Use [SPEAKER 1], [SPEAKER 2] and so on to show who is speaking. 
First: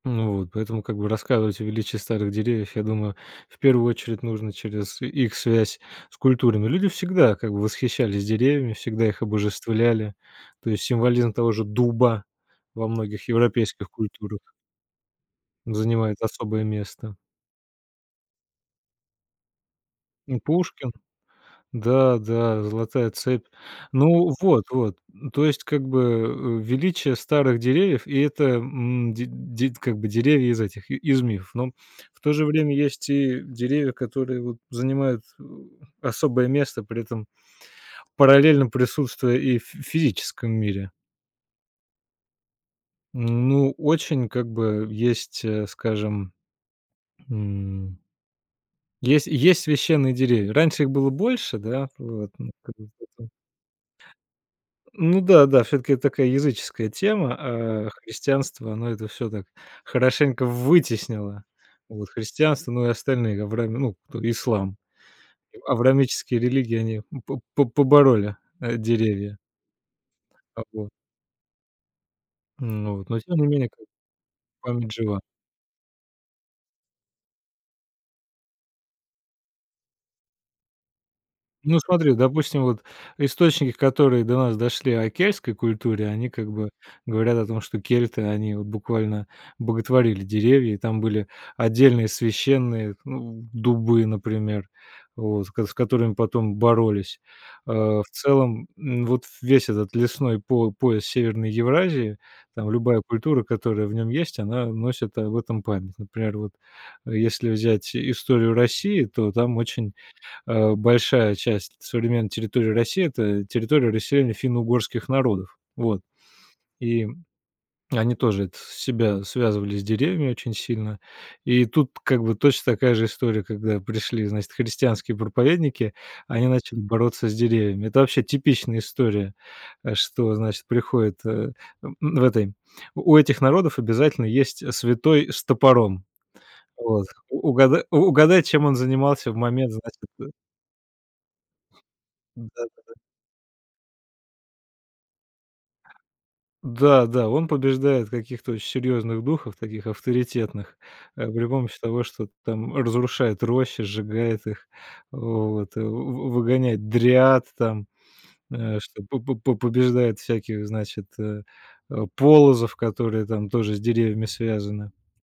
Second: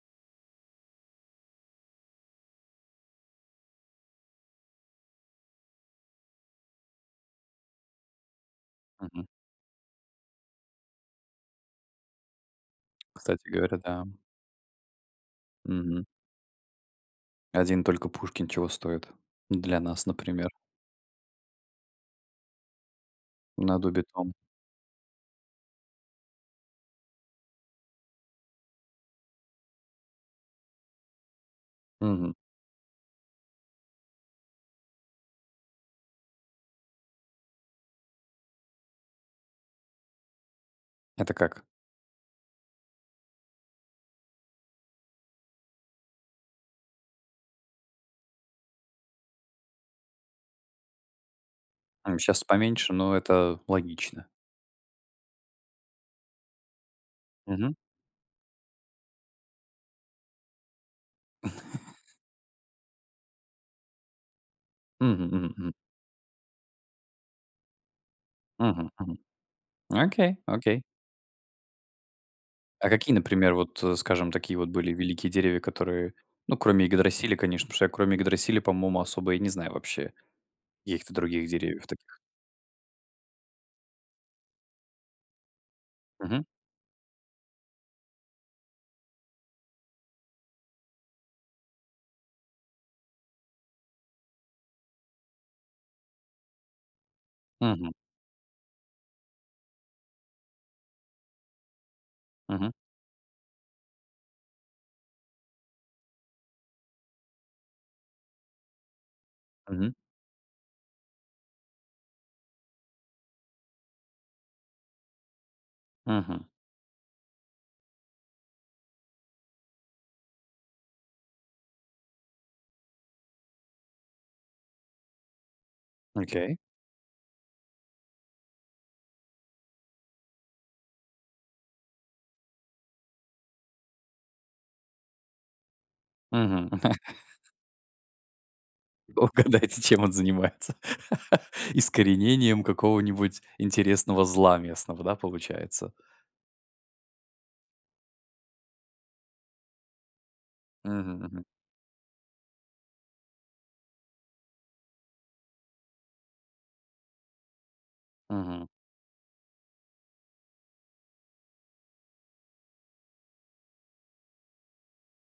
[SPEAKER 1] Ну вот, поэтому как бы рассказывать о величии старых деревьев, я думаю, в первую очередь, нужно через и их связь с культурами. Люди всегда как бы восхищались деревьями, всегда их
[SPEAKER 2] Мгм.
[SPEAKER 1] обожествляли. То есть символизм того же дуба во многих
[SPEAKER 2] Кстати говоря,
[SPEAKER 1] европейских
[SPEAKER 2] да.
[SPEAKER 1] культурах
[SPEAKER 2] Мгм.
[SPEAKER 1] занимает особое место.
[SPEAKER 2] Один только Пушкин чего стоит. Для нас,
[SPEAKER 1] Ну,
[SPEAKER 2] например.
[SPEAKER 1] Пушкин. Да да, золотая цепь.
[SPEAKER 2] На дубе
[SPEAKER 1] Ну
[SPEAKER 2] том.
[SPEAKER 1] вот, вот. Н то есть, как бы, э, величие старых деревьев, и это, м, ди дид как бы деревья из этих, и из мифов. Но, в то
[SPEAKER 2] Мгм.
[SPEAKER 1] же время, есть и деревья, которые, вот, занимают, э, особое место, при этом параллельно присутствуя и в фи физическом мире.
[SPEAKER 2] Это как?
[SPEAKER 1] Ну, очень как бы, есть, э, скажем, м Есть есть священные деревья. Раньше их было больше, да,
[SPEAKER 2] М,
[SPEAKER 1] вот,
[SPEAKER 2] щас
[SPEAKER 1] ну, как бы
[SPEAKER 2] поменьше, но
[SPEAKER 1] потом
[SPEAKER 2] это логично.
[SPEAKER 1] Ну да, да, всё-таки это такая языческая тема,
[SPEAKER 2] Мгм.
[SPEAKER 1] а христианство- оно это всё так хорошенько вытеснило, вот, христианство, ну и остальные, авраи ну, кто- ислам,
[SPEAKER 2] Мгм, мгм,
[SPEAKER 1] и
[SPEAKER 2] мгм.
[SPEAKER 1] авраамические религии, они поб по побороли, э,
[SPEAKER 2] Мгм. Мгм.
[SPEAKER 1] деревья.
[SPEAKER 2] Окей,
[SPEAKER 1] А
[SPEAKER 2] окей!
[SPEAKER 1] по
[SPEAKER 2] А
[SPEAKER 1] Ну,
[SPEAKER 2] какие,
[SPEAKER 1] то есть
[SPEAKER 2] например, вот,
[SPEAKER 1] [unintelligible]
[SPEAKER 2] э, скажем, такие вот были
[SPEAKER 1] память жива.
[SPEAKER 2] великие деревья, которые, ну, кроме Игадрасиля, конечно. Потому что я кроме Игадрасиля, по моему, особо и не знаю вообще каких-то других
[SPEAKER 1] Ну,
[SPEAKER 2] деревьев
[SPEAKER 1] смотри,
[SPEAKER 2] таких.
[SPEAKER 1] допустим, вот источники, которые до нас дошли о кельтской культуре, они
[SPEAKER 2] Мгм.
[SPEAKER 1] как бы говорят о том, что кельты- они вот буквально боготворили деревья, и там были отдельные священные, ну, дубы, например, вот, с с которыми потом боролись. Э,
[SPEAKER 2] Мгм.
[SPEAKER 1] в целом, н вот весь этот лесной по пояс Северной Евразии, там
[SPEAKER 2] Мгм.
[SPEAKER 1] любая культура, которая в нём есть, она носит об этом память. Например, вот, э, если взять историю России, то там
[SPEAKER 2] Мгм.
[SPEAKER 1] очень, э, большая часть современной территории России- это территория расселения финно-угорских народов. Вот.
[SPEAKER 2] Мгм.
[SPEAKER 1] И они тоже это с себя связывали с деревьями очень сильно. И тут как бы точно такая же история, когда пришли, значит, христианские проповедники, они
[SPEAKER 2] Окей.
[SPEAKER 1] начали бороться с деревьями. Это вообще типичная история. Э, что, значит, приходит, э, н в этой у этих народов обязательно есть, э, святой с топором.
[SPEAKER 2] Мгм.
[SPEAKER 1] Вот, угада угадай, чем он занимался в момент,
[SPEAKER 2] Угадайте,
[SPEAKER 1] значит,
[SPEAKER 2] чем он
[SPEAKER 1] да
[SPEAKER 2] занимается. Искоренением
[SPEAKER 1] Да-да-да.
[SPEAKER 2] какого-нибудь интересного зла местного, да, получается?
[SPEAKER 1] Да, да, он побеждает каких-то оч серьёзных духов, таких авторитетных,
[SPEAKER 2] Мгм,
[SPEAKER 1] э,
[SPEAKER 2] мгм.
[SPEAKER 1] при помощи того, что там разрушает рощи, сжигает их, вот, вы вы выгоняет дриад там,
[SPEAKER 2] Мгм.
[SPEAKER 1] э, что по по по побеждает всяких, значит, э, э, полозов, которые там тоже с деревьями связаны.